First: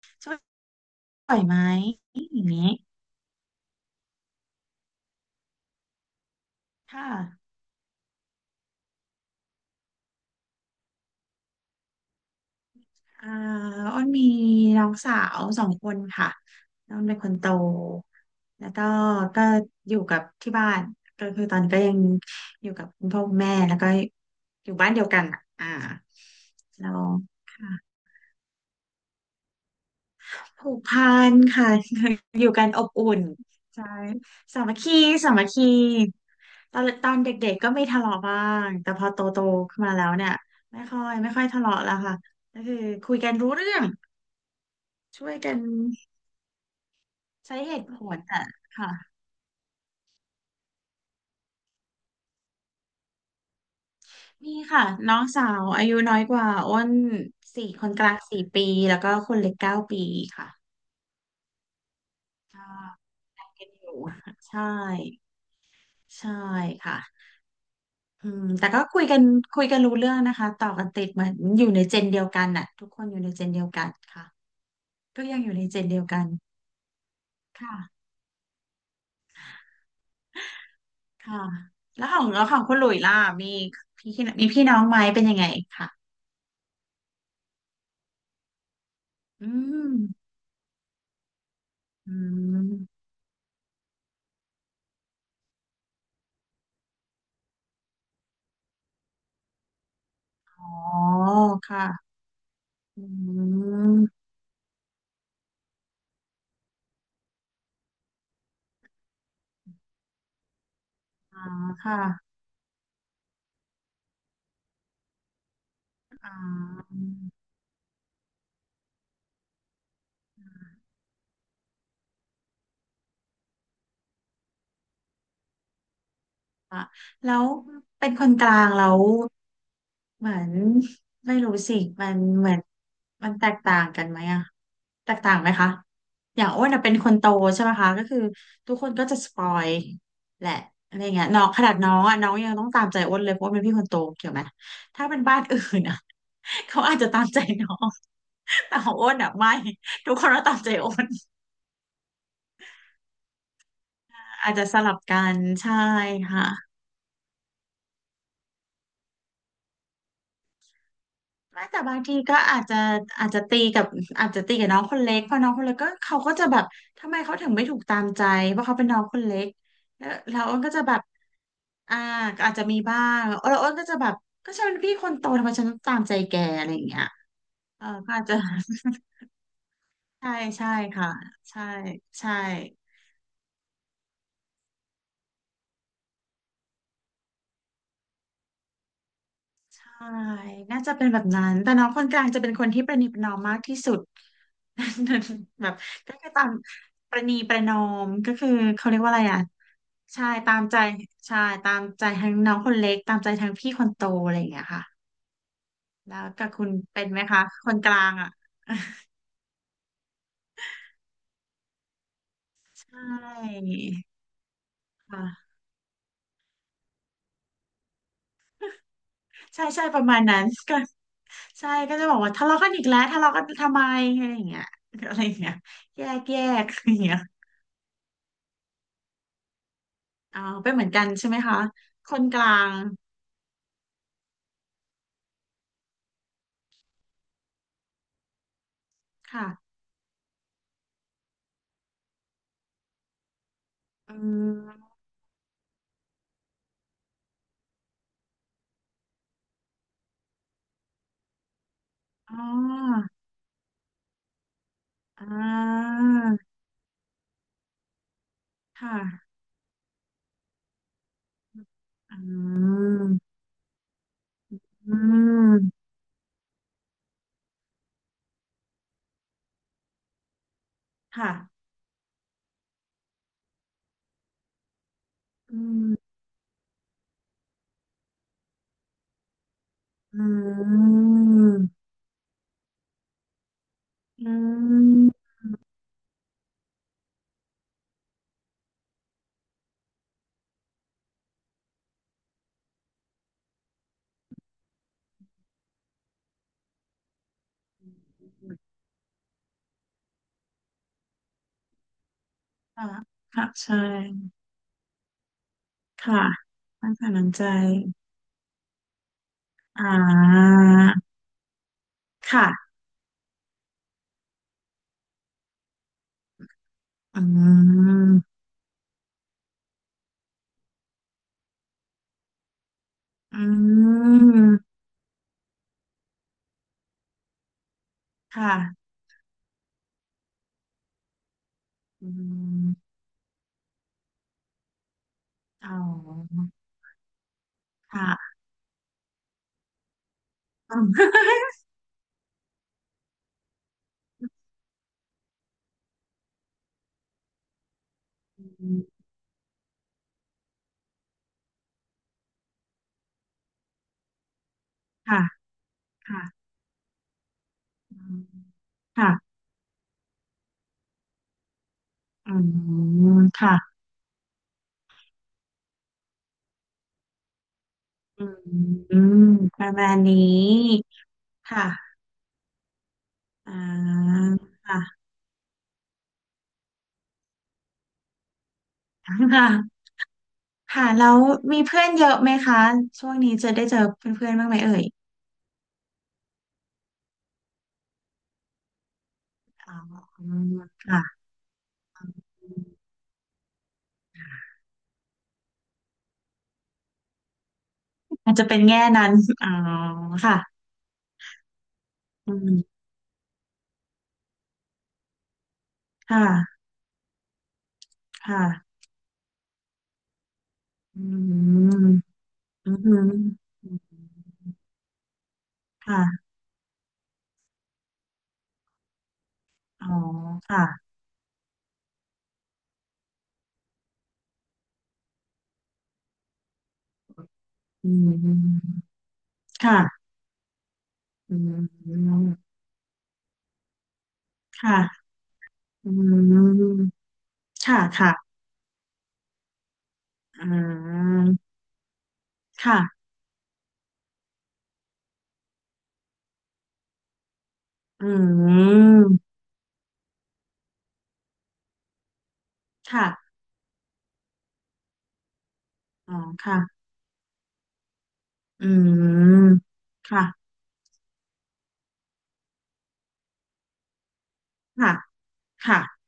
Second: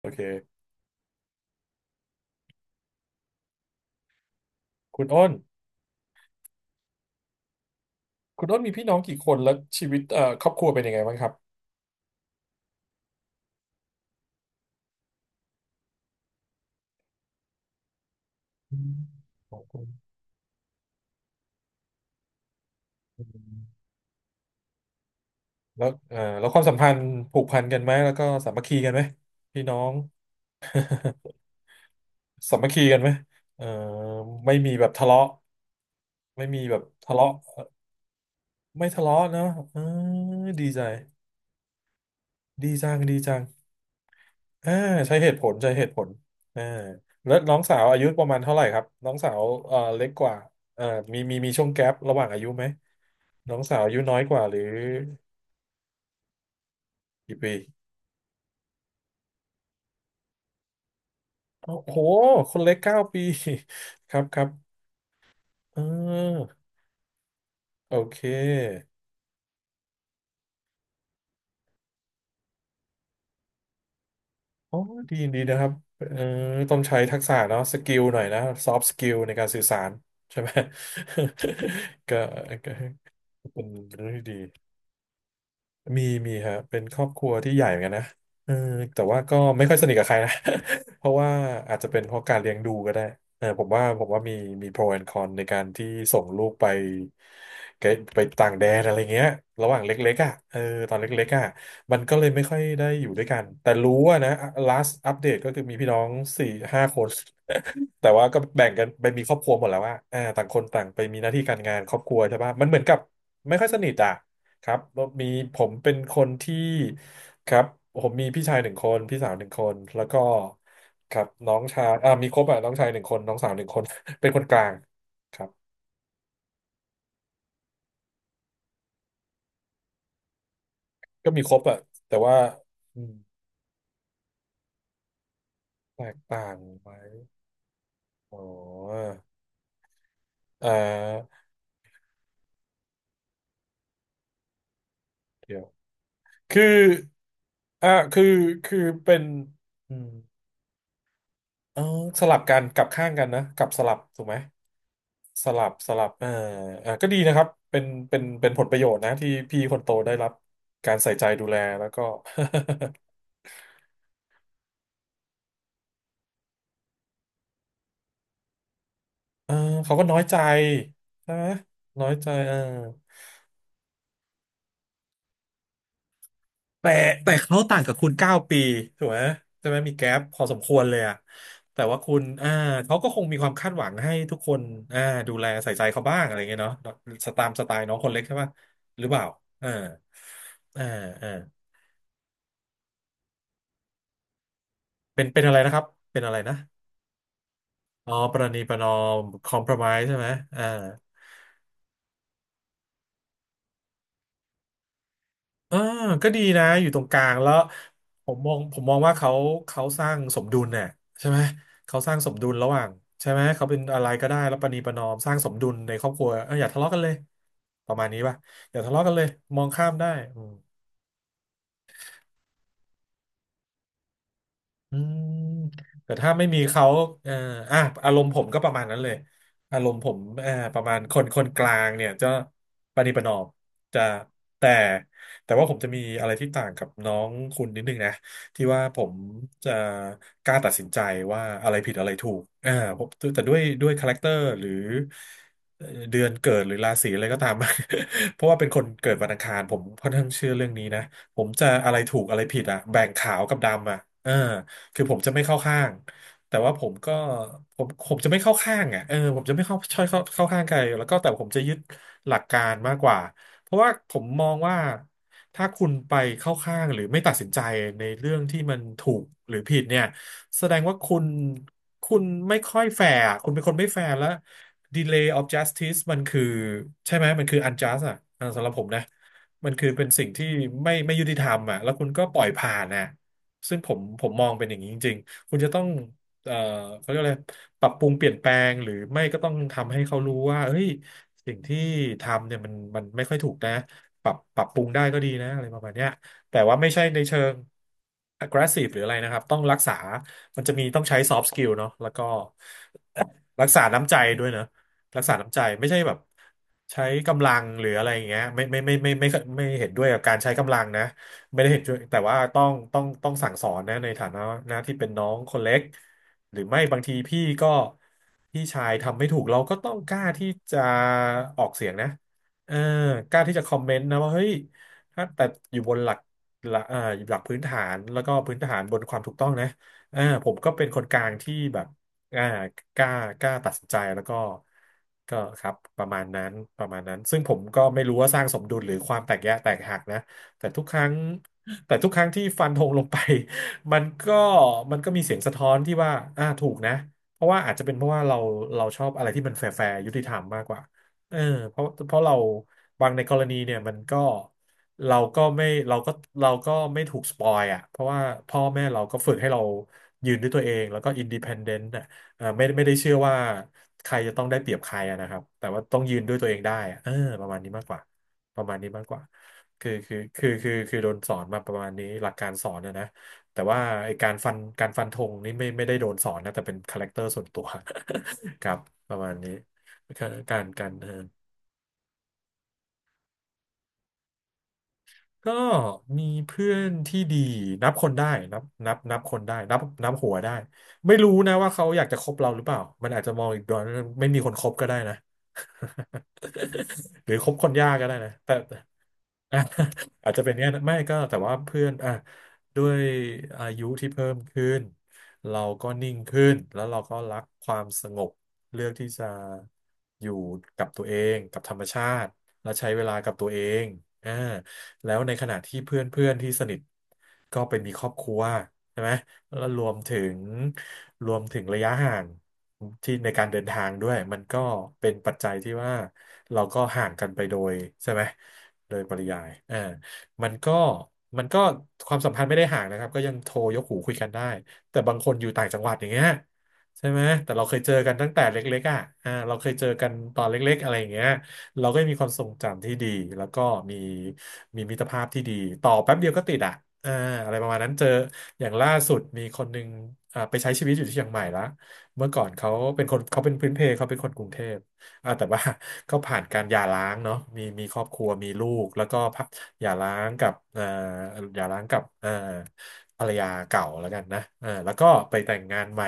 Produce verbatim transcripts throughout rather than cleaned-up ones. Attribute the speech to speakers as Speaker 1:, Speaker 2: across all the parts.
Speaker 1: โอ
Speaker 2: ช่ว
Speaker 1: เค
Speaker 2: ยไหมอย่างนี้
Speaker 1: คุณอ้น
Speaker 2: ค่ะ
Speaker 1: คุณอ้นมีพี่น้องกี่คนแล้วชีวิตเอ่อครอบครัวเป็นยังไงบ้างครับ
Speaker 2: อ่าอ้นมีน้องสาวสองคนค่ะน้องเป็นคนโตแล้ว
Speaker 1: อื
Speaker 2: ก็
Speaker 1: ม
Speaker 2: ก็
Speaker 1: ของคุณ
Speaker 2: อยู่กับที่บ้านก็คือตอนนี้ก็ยังอยู่กับคุณพ่อ
Speaker 1: อื
Speaker 2: คุณแม่แล้ว
Speaker 1: ม
Speaker 2: ก็อยู่บ้านเดียวกันอะอ่า
Speaker 1: แล้วเอ่อแล้วความสัมพัน
Speaker 2: เรา
Speaker 1: ธ์ผูกพัน
Speaker 2: ค่ะ
Speaker 1: กันไหมแล้วก็สามัคคีกันไหมพี่น้อง
Speaker 2: ผูกพันค่ะ อยู่
Speaker 1: สา
Speaker 2: กั
Speaker 1: มั
Speaker 2: น
Speaker 1: ค
Speaker 2: อ
Speaker 1: คี
Speaker 2: บ
Speaker 1: กันไห
Speaker 2: อุ่
Speaker 1: ม
Speaker 2: น
Speaker 1: เอ่อ
Speaker 2: ใช่
Speaker 1: ไม่
Speaker 2: สา
Speaker 1: มี
Speaker 2: มัค
Speaker 1: แบบ
Speaker 2: คี
Speaker 1: ทะเลาะ
Speaker 2: สามัคคี
Speaker 1: ไม่มีแบ
Speaker 2: ตอ
Speaker 1: บ
Speaker 2: นตอ
Speaker 1: ทะ
Speaker 2: น
Speaker 1: เลาะ
Speaker 2: เด็ก
Speaker 1: เอ่อ
Speaker 2: ๆก็ไม่ทะเลาะบ้าง
Speaker 1: ไม่
Speaker 2: แต่พ
Speaker 1: ทะ
Speaker 2: อ
Speaker 1: เลาะเน
Speaker 2: โต
Speaker 1: อะ
Speaker 2: ๆ
Speaker 1: เอ
Speaker 2: ขึ้
Speaker 1: อ
Speaker 2: นมาแล้วเนี่ย
Speaker 1: ดีใจ
Speaker 2: ไม่ค่อยไม่ค่อยทะเลาะแล้วค่ะก็
Speaker 1: ดี
Speaker 2: คือ
Speaker 1: จัง
Speaker 2: คุ
Speaker 1: ดี
Speaker 2: ยกัน
Speaker 1: จัง
Speaker 2: รู้เรื่อง
Speaker 1: อ่าใช้
Speaker 2: ช่
Speaker 1: เห
Speaker 2: วย
Speaker 1: ตุผ
Speaker 2: กั
Speaker 1: ล
Speaker 2: น
Speaker 1: ใช้เหตุผลอ่าแล้วน้อ
Speaker 2: ใช้
Speaker 1: ง
Speaker 2: เห
Speaker 1: สาว
Speaker 2: ตุผ
Speaker 1: อายุ
Speaker 2: ล
Speaker 1: ประมาณ
Speaker 2: อ่ะ
Speaker 1: เท่าไหร่ครับ น้
Speaker 2: ค่ะ
Speaker 1: องสาวเอ่อเล็กกว่าเอ่อมีมีมีช่วงแกประหว่างอายุไหม น้องสาวอายุน้อยกว่าห
Speaker 2: มี
Speaker 1: รือ
Speaker 2: ค่ะน้องสาวอายุน้อยกว่าอ้น
Speaker 1: กี่ปี
Speaker 2: สี่คนกลางสี่ปีแล้วก็คนเล็กเก้าปีค่ะ
Speaker 1: โอ้โห ค
Speaker 2: ก
Speaker 1: นเล็กเก้าปี
Speaker 2: ็กันอยู่
Speaker 1: ครับครั บ
Speaker 2: ใช่
Speaker 1: เ
Speaker 2: ใช่
Speaker 1: ออ
Speaker 2: ค่ะ
Speaker 1: โอเค
Speaker 2: อืมแต่ก็คุยกันคุยกันรู้เรื่องนะคะต่อกันติดเหมือนอยู่ในเจนเดียวกันน่ะทุกคนอยู่ในเจนเดียวกันค่ะ
Speaker 1: โอ้ดี
Speaker 2: ทุกอย่า
Speaker 1: ดี
Speaker 2: งอยู่
Speaker 1: นะค
Speaker 2: ใน
Speaker 1: รับ
Speaker 2: เจนเดียว
Speaker 1: เอ
Speaker 2: กั
Speaker 1: อ
Speaker 2: น
Speaker 1: ต้องใช้ทักษะเนาะสกิ
Speaker 2: ค่ะ
Speaker 1: ลหน่อยนะซอฟต์สกิลในการสื่อสารใช่ไหม
Speaker 2: ค่ะแล้ว ข
Speaker 1: ก็
Speaker 2: องแล้วของ
Speaker 1: ก็
Speaker 2: คุณหลุยล่ะมี
Speaker 1: เป็นเรื่
Speaker 2: พี่
Speaker 1: องที่ดี
Speaker 2: มีพี่น้องไหมเป็นยังไงค่ะ
Speaker 1: มีมีฮะเป็นครอบครัวที่ใหญ่เหมือนกันนะเออแต่ว่าก็
Speaker 2: อื
Speaker 1: ไม่ค่อยสนิทกับใครนะ
Speaker 2: ม
Speaker 1: เพราะว่าอาจจะเป็นเพ
Speaker 2: อื
Speaker 1: ราะการเลี้ยงดูก็
Speaker 2: ม
Speaker 1: ได้เออผมว่าผมว่ามีมี pro and con ในการที่ส่งลูกไปไปไปต่างแดนอะไรเงี้ยระหว่างเล็กๆอ่ะเออ
Speaker 2: อ๋อ
Speaker 1: ตอนเล็กๆอ่ะมัน
Speaker 2: ค่ะ
Speaker 1: ก็เลยไม่ค่อยได้อ
Speaker 2: อื
Speaker 1: ยู่ด้วยกันแต่รู้ว่า
Speaker 2: ม
Speaker 1: นะ last update ก็คือมีพี่น้องสี่ห้าคน แต่ว่าก็แบ่งกันไปมีครอบครัวหมดแล้วว่าอ่าต่างคนต่างไปมีหน้า
Speaker 2: อ๋
Speaker 1: ที่
Speaker 2: อ
Speaker 1: การงานคร
Speaker 2: ค่ะ
Speaker 1: อบครัวใช่ปะมันเหมือนกับไม่ค่อยสนิทอ่ะครับมีผมเป็นคน
Speaker 2: อ๋
Speaker 1: ที่
Speaker 2: อ
Speaker 1: ครับผมมีพี่ชายหนึ่งคนพี่สาวหนึ่งคนแล้วก็ครับน้องชายอ่ามีครบอ่ะน้องชายหนึ่งคนน้องสาวหนึ่งคน เป็นคนกลางครับ
Speaker 2: อ่ะแล้วเป็นคนกลางแล้วเหมือน
Speaker 1: ก็
Speaker 2: ไม่
Speaker 1: มีค
Speaker 2: รู้
Speaker 1: รบ
Speaker 2: สิ
Speaker 1: อ่ะ
Speaker 2: มั
Speaker 1: แต่
Speaker 2: น
Speaker 1: ว่า
Speaker 2: เหมือน
Speaker 1: อืม
Speaker 2: มันแตกต่างกันไหมอะแตกต่างไหมคะ
Speaker 1: แตก
Speaker 2: อย่า
Speaker 1: ต่า
Speaker 2: ง
Speaker 1: ง
Speaker 2: อ้วนอะ
Speaker 1: ไหม
Speaker 2: เป็นคนโตใช่ไหมคะก็คือ
Speaker 1: อ๋
Speaker 2: ทุกคนก็
Speaker 1: อ
Speaker 2: จะสปอยแหละ
Speaker 1: อ่
Speaker 2: อะไรเงี้ย
Speaker 1: า
Speaker 2: น้องขนาดน้องอะน้องยังต้องตามใจอ้วนเลยเพราะว่าเป็นพี่คนโตเกี่ยวไหมถ้าเป็นบ้าน
Speaker 1: เดี๋
Speaker 2: อื่
Speaker 1: ยว
Speaker 2: นอะ
Speaker 1: คือ
Speaker 2: เขาอาจจะตามใจน้อ
Speaker 1: อ่า
Speaker 2: ง
Speaker 1: คือ
Speaker 2: แต่
Speaker 1: คือ
Speaker 2: ของอ้ว
Speaker 1: เป็
Speaker 2: น
Speaker 1: น
Speaker 2: อะไม่
Speaker 1: อืม
Speaker 2: ทุกคนก็ตามใจอ้วน
Speaker 1: เออสลับกันกลับข้างกันนะกลับสลับถูกไหม
Speaker 2: อาจจะสลับกัน
Speaker 1: สลับ
Speaker 2: ใช่
Speaker 1: สลับเออ
Speaker 2: ค่ะ
Speaker 1: เออก็ดีนะครับเป็นเป็นเป็นผลประโยชน์นะที่พี่คนโตได้รับการใส่ใจดูแล
Speaker 2: ไม่แต่
Speaker 1: แล้ว
Speaker 2: บาง
Speaker 1: ก็
Speaker 2: ทีก็อาจจะอาจจะตีกับอาจจะตีกับน้องคนเล็กเพราะน้องคนเล็กก็เขาก็จะแบบทำไมเขาถึงไม่ถูกตามใจเพราะเขาเป็นน้องคนเล็ ก
Speaker 1: เออเขาก็
Speaker 2: แล้ว
Speaker 1: น้อยใจ
Speaker 2: แล้วอ้นก็จะแบบ
Speaker 1: ใช่ไหม
Speaker 2: อ่า
Speaker 1: น้อยใจ
Speaker 2: ก็
Speaker 1: เอ
Speaker 2: อา
Speaker 1: อ
Speaker 2: จจะมีบ้างแล้วอ้นก็จะแบบก็ฉันเป็นพี่คนโตทำไมฉันต้องตามใจแกอะไรอย่าง
Speaker 1: แต่
Speaker 2: เงี้ย
Speaker 1: แต่เขาต่าง
Speaker 2: เออ
Speaker 1: กับคุ
Speaker 2: ก็
Speaker 1: ณ
Speaker 2: อาจ
Speaker 1: เก้า
Speaker 2: จะ
Speaker 1: ปีถูกไหม ใช่ไหมมีแก๊ป
Speaker 2: ใช่
Speaker 1: พอสมค
Speaker 2: ใช่
Speaker 1: วรเลย
Speaker 2: ค่ะ
Speaker 1: อะ
Speaker 2: ใช่
Speaker 1: แต่ว่าคุณ
Speaker 2: ใช่
Speaker 1: อ่าเขาก็คงมีความคาดหวังให้ทุกคนอ่าดูแลใส่ใจเขาบ้างอะไรเงี้ยเนาะสตามสไตล์น้องคนเล็กใช่ปะหรือเปล่าเอา
Speaker 2: ใช่น่า
Speaker 1: อ่า
Speaker 2: จะเป็นแบบ
Speaker 1: อ่า
Speaker 2: นั้นแต่น้องคนกลางจะเป็นคนที่ประนีประนอมมากที่สุด
Speaker 1: เป็นเป็นอะไร
Speaker 2: แบ
Speaker 1: นะ
Speaker 2: บ
Speaker 1: ครับ
Speaker 2: ก็
Speaker 1: เป็น
Speaker 2: คือ
Speaker 1: อะไร
Speaker 2: ตาม
Speaker 1: นะ
Speaker 2: ประนีประนอม
Speaker 1: อ๋อ
Speaker 2: ก็
Speaker 1: ป
Speaker 2: คื
Speaker 1: ระ
Speaker 2: อ
Speaker 1: นีประน
Speaker 2: เขา
Speaker 1: อ
Speaker 2: เรียกว่าอะ
Speaker 1: ม
Speaker 2: ไรอ่ะ
Speaker 1: คอม p r o m ไ s e ใช่ไห
Speaker 2: ใช่
Speaker 1: ม
Speaker 2: ตา
Speaker 1: อ่า
Speaker 2: มใจใช่ตามใจทั้งน้องคนเล็กตามใจทั้งพี่คนโตอะไรอย่างเงี้ยค่ะ
Speaker 1: อ่า
Speaker 2: แล้ว
Speaker 1: ก็ดี
Speaker 2: กับคุ
Speaker 1: นะ
Speaker 2: ณ
Speaker 1: อยู่ตร
Speaker 2: เป็
Speaker 1: ง
Speaker 2: น
Speaker 1: ก
Speaker 2: ไหม
Speaker 1: ลาง
Speaker 2: คะ
Speaker 1: แล้ว
Speaker 2: คนกลาง
Speaker 1: ผ
Speaker 2: อ่ะ
Speaker 1: มมองผมมองว่าเขาเขาสร้างสมดุลเนี่ยใช่ไหมเขาสร้างสมดุลระหว่า
Speaker 2: ใช
Speaker 1: งใช่ไหม
Speaker 2: ่
Speaker 1: เขาเป็นอะไรก็ได้แล้วประนีประนอมสร้างส
Speaker 2: ค่ะ
Speaker 1: มดุลในครอบครัวเอออย่าทะเลาะกันเลยประมาณนี้ป่ะอย่าทะเลาะกันเลยม
Speaker 2: ใช่
Speaker 1: อง
Speaker 2: ใช่
Speaker 1: ข้าม
Speaker 2: ประ
Speaker 1: ได้
Speaker 2: มาณนั้น ก็ใช่ก็จะบอกว่าทะเลาะกันอีกแล้วทะเลาะกันทำไมอะไรอย่างเงี้ย
Speaker 1: อื
Speaker 2: อะไร
Speaker 1: ม
Speaker 2: อย่างเงี้ยแย
Speaker 1: แต่
Speaker 2: ก
Speaker 1: ถ้า
Speaker 2: แย
Speaker 1: ไม่มี
Speaker 2: ก อะ
Speaker 1: เขา
Speaker 2: ไรอย่างเงี้ย
Speaker 1: เอ่ออ่ะอารมณ์ผมก็ประมาณนั้นเลย อารมณ์ผม
Speaker 2: อา
Speaker 1: เอ่อ
Speaker 2: เป็น
Speaker 1: ป
Speaker 2: เห
Speaker 1: ระ
Speaker 2: มือน
Speaker 1: มาณ
Speaker 2: กัน
Speaker 1: คน
Speaker 2: ใช่ไห
Speaker 1: ค
Speaker 2: ม
Speaker 1: น
Speaker 2: คะ
Speaker 1: กลางเนี่
Speaker 2: ค
Speaker 1: ย
Speaker 2: น
Speaker 1: จะ
Speaker 2: กลาง
Speaker 1: ประนีประนอมจะแต่แต่ว่าผมจะมีอะไรที่ต่างกับน้องคุณนิดนึงนะที่ว่าผม
Speaker 2: ค่ะ
Speaker 1: จะกล้าตัดสินใจว่าอะไรผิดอะไรถูกอ่าผมแต่ด้วยด้วยคาแร
Speaker 2: อื
Speaker 1: คเตอร์หรือ
Speaker 2: ม
Speaker 1: เอ่อเดือนเกิดหรือราศีอะไรก็ตาม เพราะว่าเป็นคนเกิดวันอังคารผมค่อนข้างเชื่อเรื่องนี้นะผมจะอะไรถูก
Speaker 2: อ๋
Speaker 1: อะไรผิดอะ
Speaker 2: อ
Speaker 1: แบ่งขาวกับดำอะเออ คือผม
Speaker 2: อ่
Speaker 1: จะไม่เข้าข้าง
Speaker 2: า
Speaker 1: แต่ว่าผมก็ผมผมจะไม่เข้าข้างอ่ะเออ
Speaker 2: ค่ะ
Speaker 1: ผมจะไม่เข้าช่อยเข้าเข้าข้างใครแล้วก็แต่ผมจะยึด
Speaker 2: อื
Speaker 1: หลักการมากกว่า
Speaker 2: ม
Speaker 1: เพราะว่าผมมองว่า
Speaker 2: อื
Speaker 1: ถ้า
Speaker 2: ม
Speaker 1: คุณไปเข้าข้างหรือไม่ตัดสินใจในเรื่องที่มันถูกหรือผิดเนี่ยแสดงว่าคุณ
Speaker 2: ค่ะ
Speaker 1: คุณไม่ค่อยแฟร์อะคุณเป็นคนไม่แฟร์แล้ว delay of
Speaker 2: อื
Speaker 1: justice
Speaker 2: ม
Speaker 1: มันคือใช่ไหมมันคือ unjust อ่ะเออสำหรับผมนะมันคือเป็น
Speaker 2: อื
Speaker 1: สิ่งที่ไม่ไม่ยุติธรรม
Speaker 2: ม
Speaker 1: อ่ะแล้วคุณก็ปล่อยผ่านอ่ะ ซึ่งผมผ
Speaker 2: อื
Speaker 1: มมองเป็นอย่างนี้จริง
Speaker 2: ม
Speaker 1: ๆ คุณจะต้องเอ่อเขาเรียกอะไรปรับปรุงเปลี่ยนแปลงหรือไม่ก็ต้องทำให้เขารู้ว่าเฮ้ยสิ่งที่ทำเนี่ยมันมันไม่ค่อยถูกนะปรับปรับปรุงได้ก็ดีนะอะไรประมาณเนี้ยแต่ว่าไม่ใช่ในเชิง aggressive หรืออะไรนะครับ ต้องรักษา มันจะมีต้องใช้ soft skill เนาะแล้วก็
Speaker 2: ค่ะค่ะ
Speaker 1: รัก
Speaker 2: ใช่
Speaker 1: ษาน้ำใจด้วยเนอะรักษาน้ำใจไม่ใช่แบบ
Speaker 2: ค่ะไม่
Speaker 1: ใช้
Speaker 2: ผ่านนใจ
Speaker 1: กำลังหรืออะไรอย่างเงี้ยไม่ไม่ไม่ไม่ไม่ไม่ไม่
Speaker 2: อ่
Speaker 1: เห็นด้วยกับการใช้
Speaker 2: า
Speaker 1: กำลังนะไม่ได้เห็นด้วยแต่ว่าต้อง
Speaker 2: ค่ะ
Speaker 1: ต้องต้องสั่งสอนนะในฐานะนะที่เป็นน้องคนเล็กหรือไม่บางที
Speaker 2: อื
Speaker 1: พี่ก็
Speaker 2: ม
Speaker 1: พี่ชายทำไม่ถูกเราก็ต้องกล้าที่จะออกเสียงนะเออก
Speaker 2: อื
Speaker 1: ล้าที่จะคอมเมนต์นะว่าเฮ้ย
Speaker 2: ม
Speaker 1: ถ้าแต่อยู่บนหลักหลักเอ่อหลักพื้นฐานแล้วก็
Speaker 2: ค
Speaker 1: พื้นฐาน
Speaker 2: ่ะ
Speaker 1: บนความถูกต้องนะเอ่ผมก็เป็นคนกลางที่แบบ
Speaker 2: อื
Speaker 1: อ่า
Speaker 2: ม
Speaker 1: กล้ากล้าตัดสินใจแล้วก็ก็ค
Speaker 2: อ๋
Speaker 1: รับ
Speaker 2: อ
Speaker 1: ประมาณนั้นประมาณนั้นซึ่งผมก็ไม่รู้ว่า
Speaker 2: ค่ะ
Speaker 1: สร้างสมดุลหรือความแตกแยกแตกหักนะแต่ทุกครั้ง แต่ทุกครั้งที่ฟันธงลงไป มันก็มันก็มีเสียงสะท้อนที่ว่าอ่าถูกนะเพราะว่าอาจจะเป็นเพราะว่าเรา
Speaker 2: อื
Speaker 1: เราช
Speaker 2: ม
Speaker 1: อบอะไรที่มันแฟร์แฟร์ยุติธรรมมากกว่าเออเพราะเพราะเราบางในกรณีเนี่ยมันก็เรา
Speaker 2: ค่ะ
Speaker 1: ก็ไม่เราก็
Speaker 2: ค่ะ
Speaker 1: เราก็ไม่ถูกสปอยอ่ะเพ
Speaker 2: อื
Speaker 1: ราะว่า
Speaker 2: ม
Speaker 1: พ่อแม่เราก็ฝึ
Speaker 2: ค่ะ
Speaker 1: กให้เรายืนด้วยตัวเองแล้วก็อินดิเพนเดนต์
Speaker 2: อื
Speaker 1: เอ่อไม่ไม่ได้เชื่อ
Speaker 2: ม
Speaker 1: ว่า
Speaker 2: ค่ะ
Speaker 1: ใครจะต้องได้เปรียบใครอะนะครับแต่ว่าต้องยืนด้วยตัวเองได้อะเออประมาณนี้มากกว่าประมาณนี้
Speaker 2: อื
Speaker 1: มากกว่า
Speaker 2: มประ
Speaker 1: คือ
Speaker 2: มาณนี
Speaker 1: คือคือคือ
Speaker 2: ้
Speaker 1: คือโดนสอนมาประมา
Speaker 2: ค่ะ
Speaker 1: ณนี้หลักการสอนนะนะ
Speaker 2: อ่
Speaker 1: แต่ว่าไอ้
Speaker 2: า
Speaker 1: การฟันการ
Speaker 2: ค่ะ
Speaker 1: ฟันธงนี่ไม่ไม่ได้โดนสอนนะแต่เป็นคาแรคเตอร์ส่วนตัว ครับ
Speaker 2: ค
Speaker 1: ประมาณนี้
Speaker 2: ่ะ
Speaker 1: การกา
Speaker 2: ค่ะ
Speaker 1: ร
Speaker 2: แล้
Speaker 1: เออ
Speaker 2: วมีเพื่อนเยอะไหมคะ ช่วงนี้จะได้เจอเพื่อนๆบ้างไหมเอ่ย
Speaker 1: ก็มีเพื่อนที่ดีนับคนได้นับนับนับคนได้
Speaker 2: อ๋
Speaker 1: นั
Speaker 2: อ
Speaker 1: บนับหัวได้ไม่
Speaker 2: ค่ะ
Speaker 1: รู้นะว่าเขาอยากจะคบเราหรือเปล่ามันอาจจะมองอีกด้านไม่มีคนคบก็ได้นะ หรือคบคนยากก็ได้นะ
Speaker 2: อาจจะ
Speaker 1: แต่
Speaker 2: เป็นแง่นั้นอ๋อ
Speaker 1: อ่ะ อาจ
Speaker 2: ค่ะ
Speaker 1: จะเป็นเนี้ยนะไม่ก็แต่ว่าเพื่อนอ่ะ
Speaker 2: อื
Speaker 1: ด้
Speaker 2: ม
Speaker 1: วยอายุที่เพิ่มขึ้นเราก็นิ่ง
Speaker 2: ค่ะ
Speaker 1: ขึ้นแล้วเราก็รักความสงบ
Speaker 2: ค่ะ
Speaker 1: เลือกที่จะอยู่กับ
Speaker 2: อื
Speaker 1: ตัวเองกับธร
Speaker 2: ม
Speaker 1: รมชาติและ
Speaker 2: อืม
Speaker 1: ใช้เวลากับตัวเอ
Speaker 2: อื
Speaker 1: ง
Speaker 2: ม
Speaker 1: อ่าแล้วในขณะที่เพื่อนเพื่อ
Speaker 2: ค่ะ
Speaker 1: นที่สนิทก็ไปมีครอบครัวใช่ไหม แล้วร
Speaker 2: อ๋อ
Speaker 1: วมถึง
Speaker 2: ค่ะ
Speaker 1: รวมถึงระยะห่างที่ในการเดินทางด้วยมันก็เป็นปัจจัยที่ว่าเราก็ห่างกันไปโดย
Speaker 2: อื
Speaker 1: ใช่ไหม
Speaker 2: ม
Speaker 1: โดยปริยายอ่า
Speaker 2: ค่ะ
Speaker 1: มันก็
Speaker 2: อื
Speaker 1: มันก็ความ
Speaker 2: ม
Speaker 1: สัมพันธ์ไม่ได้ห่างนะครับก็ยังโทรยกหูคุยกันได้
Speaker 2: ค
Speaker 1: แต่
Speaker 2: ่ะ
Speaker 1: บางคนอยู่ต่างจังห
Speaker 2: อื
Speaker 1: วัดอย่างเงี้ย
Speaker 2: ม
Speaker 1: ใช่ไหมแต่เราเค
Speaker 2: ค่ะ
Speaker 1: ยเจอ
Speaker 2: ค่ะ
Speaker 1: กันตั้งแต่เล็กๆอ่ะอ่าเราเคยเจอกันตอ
Speaker 2: อื
Speaker 1: นเล็กๆอะไรอย่างเงี้ย
Speaker 2: ม
Speaker 1: เราก็มีความทรง
Speaker 2: ค่ะ
Speaker 1: จำที่ดีแล้วก็มีมีมิตรภาพที่ดีต่อแป๊บเดียวก็ติดอ่ะอ่าอะไรประมาณนั้นเจ
Speaker 2: อื
Speaker 1: อ อย่างล่าสุ
Speaker 2: ม
Speaker 1: ดมีคนหนึ่งอ่าไปใช้ชีวิตอยู่ที่เชียงใหม่ละเมื่อก่อนเขาเป็นคน
Speaker 2: ค่ะ
Speaker 1: เขาเป็นพื้นเพเขาเป็นคนกรุงเทพอ่าแต่ว่า
Speaker 2: อ๋อ
Speaker 1: กาผ่านการหย่า
Speaker 2: ค่ะ
Speaker 1: ร้างเนาะมีมีครอบครัวมีลู
Speaker 2: อื
Speaker 1: กแล้วก็พ่า
Speaker 2: ม
Speaker 1: หย่าร้างกั
Speaker 2: ค่ะ
Speaker 1: บเอ่อหย่าร้างกับเอ่อภรรยาเก่าแล้วกันนะเอ่าแล้
Speaker 2: ค่ะ
Speaker 1: วก็ไปแต่ง
Speaker 2: ค่ะ
Speaker 1: งานใหม่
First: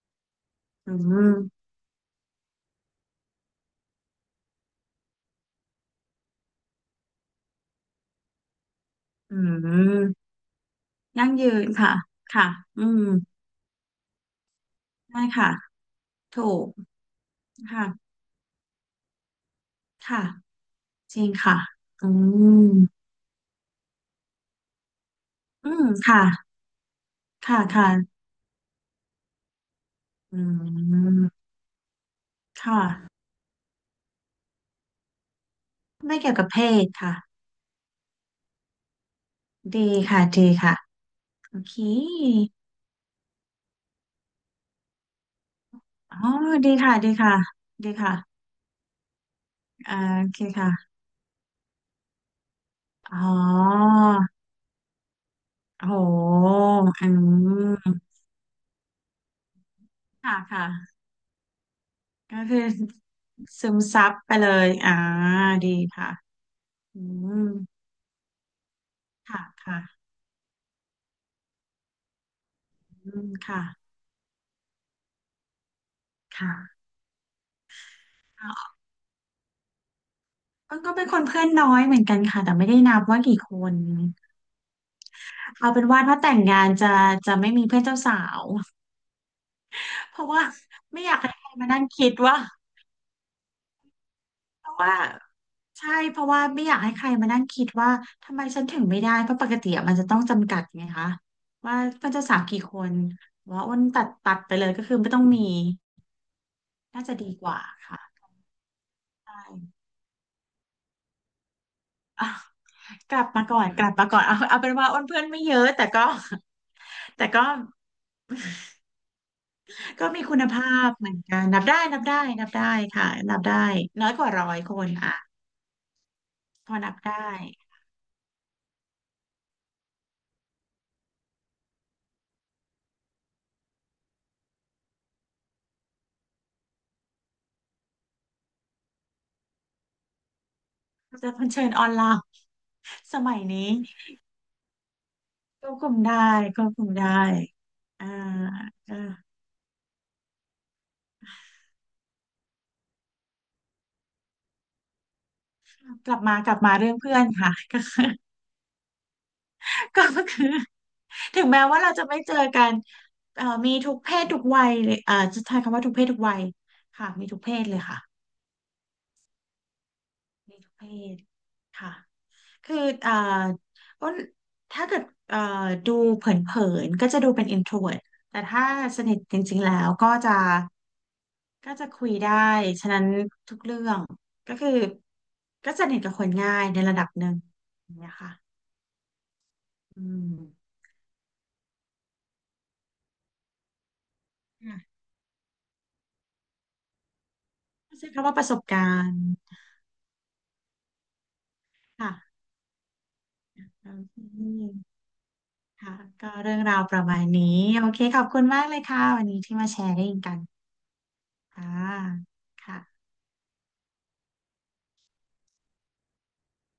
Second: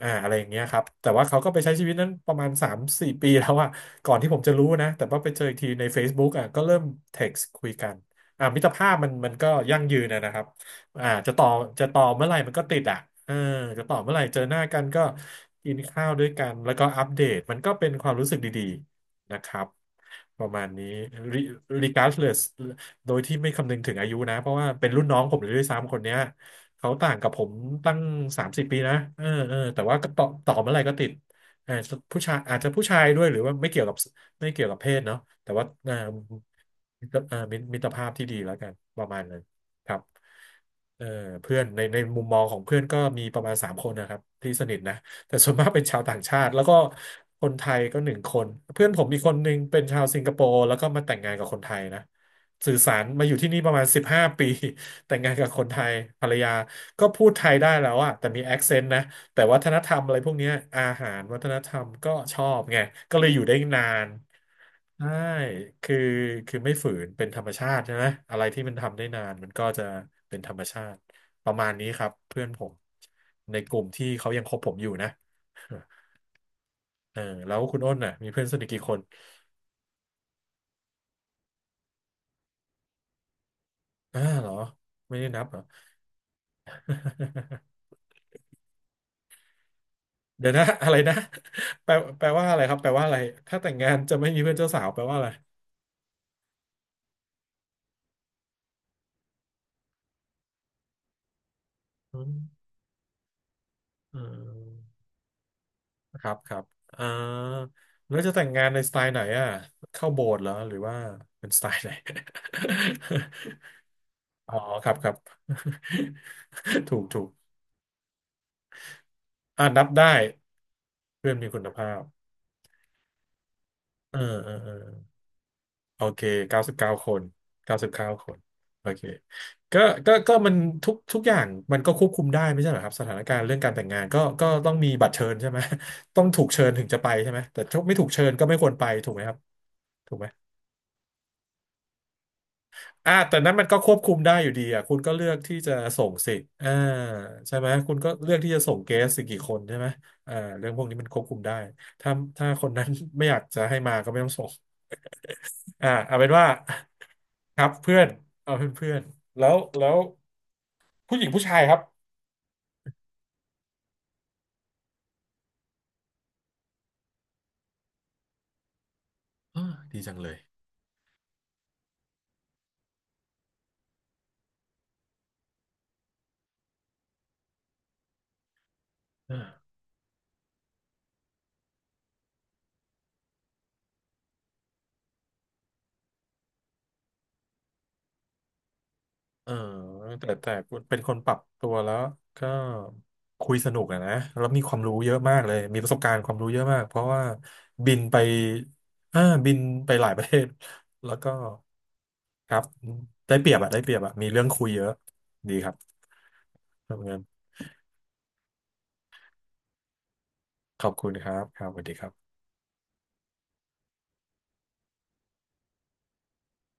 Speaker 1: อ่าอะไรอย่างเงี้ยครับ
Speaker 2: อื
Speaker 1: แต่ว่า
Speaker 2: ม
Speaker 1: เขาก็ไปใช้ชีวิตนั้นประมาณสามสี่ปีแล้วอะก่อนที่ผมจะรู้นะแต่ว่าไปเจออีกทีใน Facebook อ่ะก็เริ่มเท็กซ์คุยกันอ่ามิตรภาพมันมัน
Speaker 2: อื
Speaker 1: ก็ยั่งยืนนะ
Speaker 2: ม
Speaker 1: นะครับ อ่า
Speaker 2: ยั่
Speaker 1: จะ
Speaker 2: ง
Speaker 1: ต่อ
Speaker 2: ยืน
Speaker 1: จะ
Speaker 2: ค่ะ
Speaker 1: ต่อเมื่อไหร่
Speaker 2: ค่ะ
Speaker 1: มันก็ติด
Speaker 2: อื
Speaker 1: อ่ะ
Speaker 2: ม
Speaker 1: เออจะต่อเมื่อไหร่เจอหน้ากันก็
Speaker 2: ได้ค่ะ
Speaker 1: กินข้าวด้วยกั
Speaker 2: ถู
Speaker 1: น
Speaker 2: ก
Speaker 1: แล้วก็อัปเดตมันก็เป็นค
Speaker 2: ค่ะ
Speaker 1: วามรู้สึกดีๆนะครับ
Speaker 2: ค่ะ
Speaker 1: ประมาณนี้
Speaker 2: จริง
Speaker 1: re-
Speaker 2: ค่ะอื
Speaker 1: regardless
Speaker 2: ม
Speaker 1: โดยที่ไม่คำนึงถึงอายุนะเพราะว่าเป็นรุ่นน้องผมเลยด้วย
Speaker 2: อืม
Speaker 1: ซ้ำคนเนี้ย
Speaker 2: ค่ะ
Speaker 1: เขาต่างกับผม
Speaker 2: ค่ะค่ะ
Speaker 1: ตั้งสามสิบปีนะเออเออแต่ว่าก็ต่อ
Speaker 2: อื
Speaker 1: ต่อเมื่อไหร่ก็ติด
Speaker 2: ม
Speaker 1: เออผู้ชายอาจจะ
Speaker 2: ค่ะ
Speaker 1: ผู้ชายด้วยหรือว่าไม่เกี่ยวกับไม่เกี่ยวกับเพศเนาะแต่ว่าเออ
Speaker 2: ไม่เกี่ยวกับเพศ
Speaker 1: มิตร
Speaker 2: ค่ะ
Speaker 1: เออมิตรมิตรภาพที่ดีแล้วกันประมาณนั้น
Speaker 2: ดี
Speaker 1: ครับ
Speaker 2: ค่ะดีค่ะ
Speaker 1: เออ
Speaker 2: โอ
Speaker 1: เพื่อน
Speaker 2: เค
Speaker 1: ในในมุมมองของเพื่อนก็มีประมาณสามคนนะครับที่สนิทนะแต่ส่วนมากเป็นชาว
Speaker 2: อ๋
Speaker 1: ต่า
Speaker 2: อ
Speaker 1: งชาติแล้ว
Speaker 2: ดี
Speaker 1: ก็
Speaker 2: ค่ะดีค่ะ
Speaker 1: คนไทย
Speaker 2: ดี
Speaker 1: ก็หนึ่งค
Speaker 2: ค่ะ
Speaker 1: นเพื่อนผมมีคนหนึ่งเป็น
Speaker 2: อ่า
Speaker 1: ชาวสิง
Speaker 2: โอ
Speaker 1: คโป
Speaker 2: เค
Speaker 1: ร์แล้วก็
Speaker 2: ค่ะ
Speaker 1: มาแต่งงานกับคนไทยนะสื่อสาร
Speaker 2: อ๋
Speaker 1: มา
Speaker 2: อ
Speaker 1: อยู่ที่นี่ประมาณสิบห้าปี แต่งงานกับคนไท
Speaker 2: โ
Speaker 1: ยภรร
Speaker 2: ห
Speaker 1: ยาก็
Speaker 2: อื
Speaker 1: พูดไทยได้แล้ว
Speaker 2: ม
Speaker 1: อะแต่มีแอคเซนต์นะ แต่วัฒนธรรมอะไรพวก
Speaker 2: ค่ะ
Speaker 1: เนี้ย
Speaker 2: ค่ะ
Speaker 1: อาหารวัฒนธรรมก็ช
Speaker 2: ก็
Speaker 1: อ
Speaker 2: คื
Speaker 1: บ
Speaker 2: อ
Speaker 1: ไงก็เลยอยู่ได้
Speaker 2: ซึม
Speaker 1: นา
Speaker 2: ซั
Speaker 1: น
Speaker 2: บไปเลยอ่า
Speaker 1: ใช่
Speaker 2: ดี
Speaker 1: คือ
Speaker 2: ค่ะ
Speaker 1: คือไม่ฝื
Speaker 2: อื
Speaker 1: นเป็นธร
Speaker 2: ม
Speaker 1: รมชาติใช่ไหมอะไรที่มันทำได้นาน
Speaker 2: ค่ะ
Speaker 1: มันก็
Speaker 2: ค่ะ
Speaker 1: จะเป็นธรรมชาติประมาณนี้ครับเพื่อนผม
Speaker 2: อืม
Speaker 1: ใน
Speaker 2: ค่ะ
Speaker 1: กลุ่มที่เขายังคบผมอยู่นะ
Speaker 2: ค่ะ
Speaker 1: เออแล้วคุณอ้นน่ะมีเพื่อนสนิท
Speaker 2: อ่า
Speaker 1: กี่คน
Speaker 2: ก็ก็เป็นคนเพื่อนน้อยเหมือนกันค่ะแต่ไม่ได้นับว่ากี่คน
Speaker 1: อ่าเหรอไม่ได้นับเหรอ
Speaker 2: เอาเป็น ว่าถ้าแต่งงานจะจะไม่มีเพื่อนเจ้าสาว เพราะว่า
Speaker 1: เดี๋ยวนะอะไร
Speaker 2: ไม่อ
Speaker 1: นะ
Speaker 2: ยากให้ใครมานั่ง
Speaker 1: แปล
Speaker 2: คิด
Speaker 1: แปล
Speaker 2: ว่า
Speaker 1: ว่าอะไรครับแปลว่าอะไรถ้าแต่งงานจะไม่มีเพื่อน
Speaker 2: เพ
Speaker 1: เจ้า
Speaker 2: ราะ
Speaker 1: สาว
Speaker 2: ว่า
Speaker 1: แปลว่าอะไร
Speaker 2: ใช่เพราะว่าไม่อยากให้ใครมานั่งคิดว่าทำไมฉันถึงไม่ได้เพราะปกติอะมันจะต้องจำกัดไงคะว่ามัน
Speaker 1: อื
Speaker 2: จะสาวกี่
Speaker 1: ม
Speaker 2: คนว่าอ้นตัด
Speaker 1: อื
Speaker 2: ตัดไปเล
Speaker 1: ม
Speaker 2: ยก็คือไม่ต้องมี
Speaker 1: ครับครับอ่า
Speaker 2: น่าจะดีกว่าค่ะ
Speaker 1: แล้วจะแต่งงานในสไตล์ไหน
Speaker 2: ใช่
Speaker 1: อ่ะเข้าโบสถ์เหรอหรือว่าเป็นสไตล์ไหน
Speaker 2: อ่ะกลับมาก่อนกลับมาก่อนเอา
Speaker 1: อ๋อ
Speaker 2: เอาเป็น
Speaker 1: ค
Speaker 2: ว่า
Speaker 1: รับ
Speaker 2: อ้
Speaker 1: ค
Speaker 2: น
Speaker 1: รับ
Speaker 2: เพื่อนไม่เยอะแต่ก็
Speaker 1: ถูกถู
Speaker 2: แต่
Speaker 1: ก
Speaker 2: ก็
Speaker 1: อ่านับได้
Speaker 2: ก็มีคุณภาพเหมือน
Speaker 1: เพื่อน
Speaker 2: กัน
Speaker 1: มีคุ
Speaker 2: นับ
Speaker 1: ณ
Speaker 2: ได้
Speaker 1: ภา
Speaker 2: นั
Speaker 1: พ
Speaker 2: บได้นับได้ค่ะนับได้น้อย
Speaker 1: เออ
Speaker 2: กว่าร้
Speaker 1: เอ
Speaker 2: อ
Speaker 1: อ
Speaker 2: ย
Speaker 1: เออ
Speaker 2: คนอ่ะ
Speaker 1: โอเคเก้า
Speaker 2: พ
Speaker 1: สิ
Speaker 2: อ
Speaker 1: บเก้า
Speaker 2: นับ
Speaker 1: ค
Speaker 2: ได้
Speaker 1: นเก้าสิบเก้าคนโอเคก็ก็ก็มันทุกทุกอย่างมันก็ควบคุมได้ไม่ใช่เหรอครับสถานการณ์เรื่องการแต่งงานก็ก็ต้องมีบัตรเชิญใช่ไหม ต้องถูกเชิญถึงจะไปใช่ไหมแต่ถ้าไม่ถูกเชิญก็ไม่ควรไปถูกไหมครับถูกไหม
Speaker 2: จะเผชิญออนไลน์
Speaker 1: อ่า
Speaker 2: สมั
Speaker 1: แต่
Speaker 2: ย
Speaker 1: นั้นมัน
Speaker 2: นี้
Speaker 1: ก็ควบคุมได้อยู่ดีอ่ะคุณก็เลือกที่
Speaker 2: คว
Speaker 1: จะ
Speaker 2: บคุม
Speaker 1: ส่ง
Speaker 2: ได้
Speaker 1: สิ
Speaker 2: คว
Speaker 1: อ่า
Speaker 2: บคุมได้
Speaker 1: ใช่ไหมคุณ
Speaker 2: อ่า
Speaker 1: ก็เลือกที่จะส่งเก
Speaker 2: อ่า
Speaker 1: สสิกี่คนใช่ไหมอ่าเรื่องพวกนี้มันควบคุมได้ถ้าถ้าคนนั้น ไม่อยากจะให้มาก็ไม่ต้องส่งอ่า
Speaker 2: กลั
Speaker 1: เอา
Speaker 2: บ
Speaker 1: เป็น
Speaker 2: มา
Speaker 1: ว่า
Speaker 2: กลับมาเรื่องเพื่อนค่ะ
Speaker 1: ครับ
Speaker 2: ก็
Speaker 1: เพื่อนเอาเพื่อนเพื่อนแล้วแล้ ว
Speaker 2: ก็คือ
Speaker 1: ผู้หญิง
Speaker 2: ถึ
Speaker 1: ผู้
Speaker 2: ง
Speaker 1: ชาย
Speaker 2: แม้
Speaker 1: ครั
Speaker 2: ว่า
Speaker 1: บ
Speaker 2: เราจะไม่เจอกันเอ่อมีทุกเพศทุกวัยเลยเอ่อจะใช้คำว่าทุกเพศทุกวัยค่ะมีทุกเพศเลยค่ะ
Speaker 1: อาดีจังเลย
Speaker 2: มีทุกเพศค่ะ คืออ่าอ้นถ้าเกิดอ่าดูเผินๆก็จะดูเป็น introvert แต่ถ้าสนิทจริงๆ
Speaker 1: อ่า
Speaker 2: แล้วก็จะก็จะคุยได้ฉะนั้นทุกเรื่องก็คือก็สนิทกับคนง่ายในระดับหนึ่งอย่างเงี้ยค่ะ
Speaker 1: เออ
Speaker 2: อืม
Speaker 1: แต่แต่เป็นคนปรับตัวแล้วก็คุยสนุกอะนะแล้วมีความรู้
Speaker 2: ค่ะ
Speaker 1: เยอะมากเลยมีประสบการณ์ความรู้เยอะมากเพราะว่าบิน
Speaker 2: ใช้
Speaker 1: ไป
Speaker 2: คำว่าประสบการ
Speaker 1: อ่า
Speaker 2: ณ์
Speaker 1: บินไปหลายประเทศแล้วก็
Speaker 2: ค่ะ
Speaker 1: ครับได้เปรียบอะได้เป
Speaker 2: โอ
Speaker 1: รียบอะมีเรื่องคุยเย
Speaker 2: เค
Speaker 1: อะดีครับ
Speaker 2: ค่ะก็เรื่องราว
Speaker 1: ข
Speaker 2: ป
Speaker 1: อบ
Speaker 2: ระ
Speaker 1: คุ
Speaker 2: มาณ
Speaker 1: ณ
Speaker 2: นี้โอเคขอบคุณมากเลยค่ะวันนี้ที่มาแชร์กัน
Speaker 1: ขอบคุณครับครั
Speaker 2: ค่ะ
Speaker 1: บสวัสดีครับ
Speaker 2: ค่ะ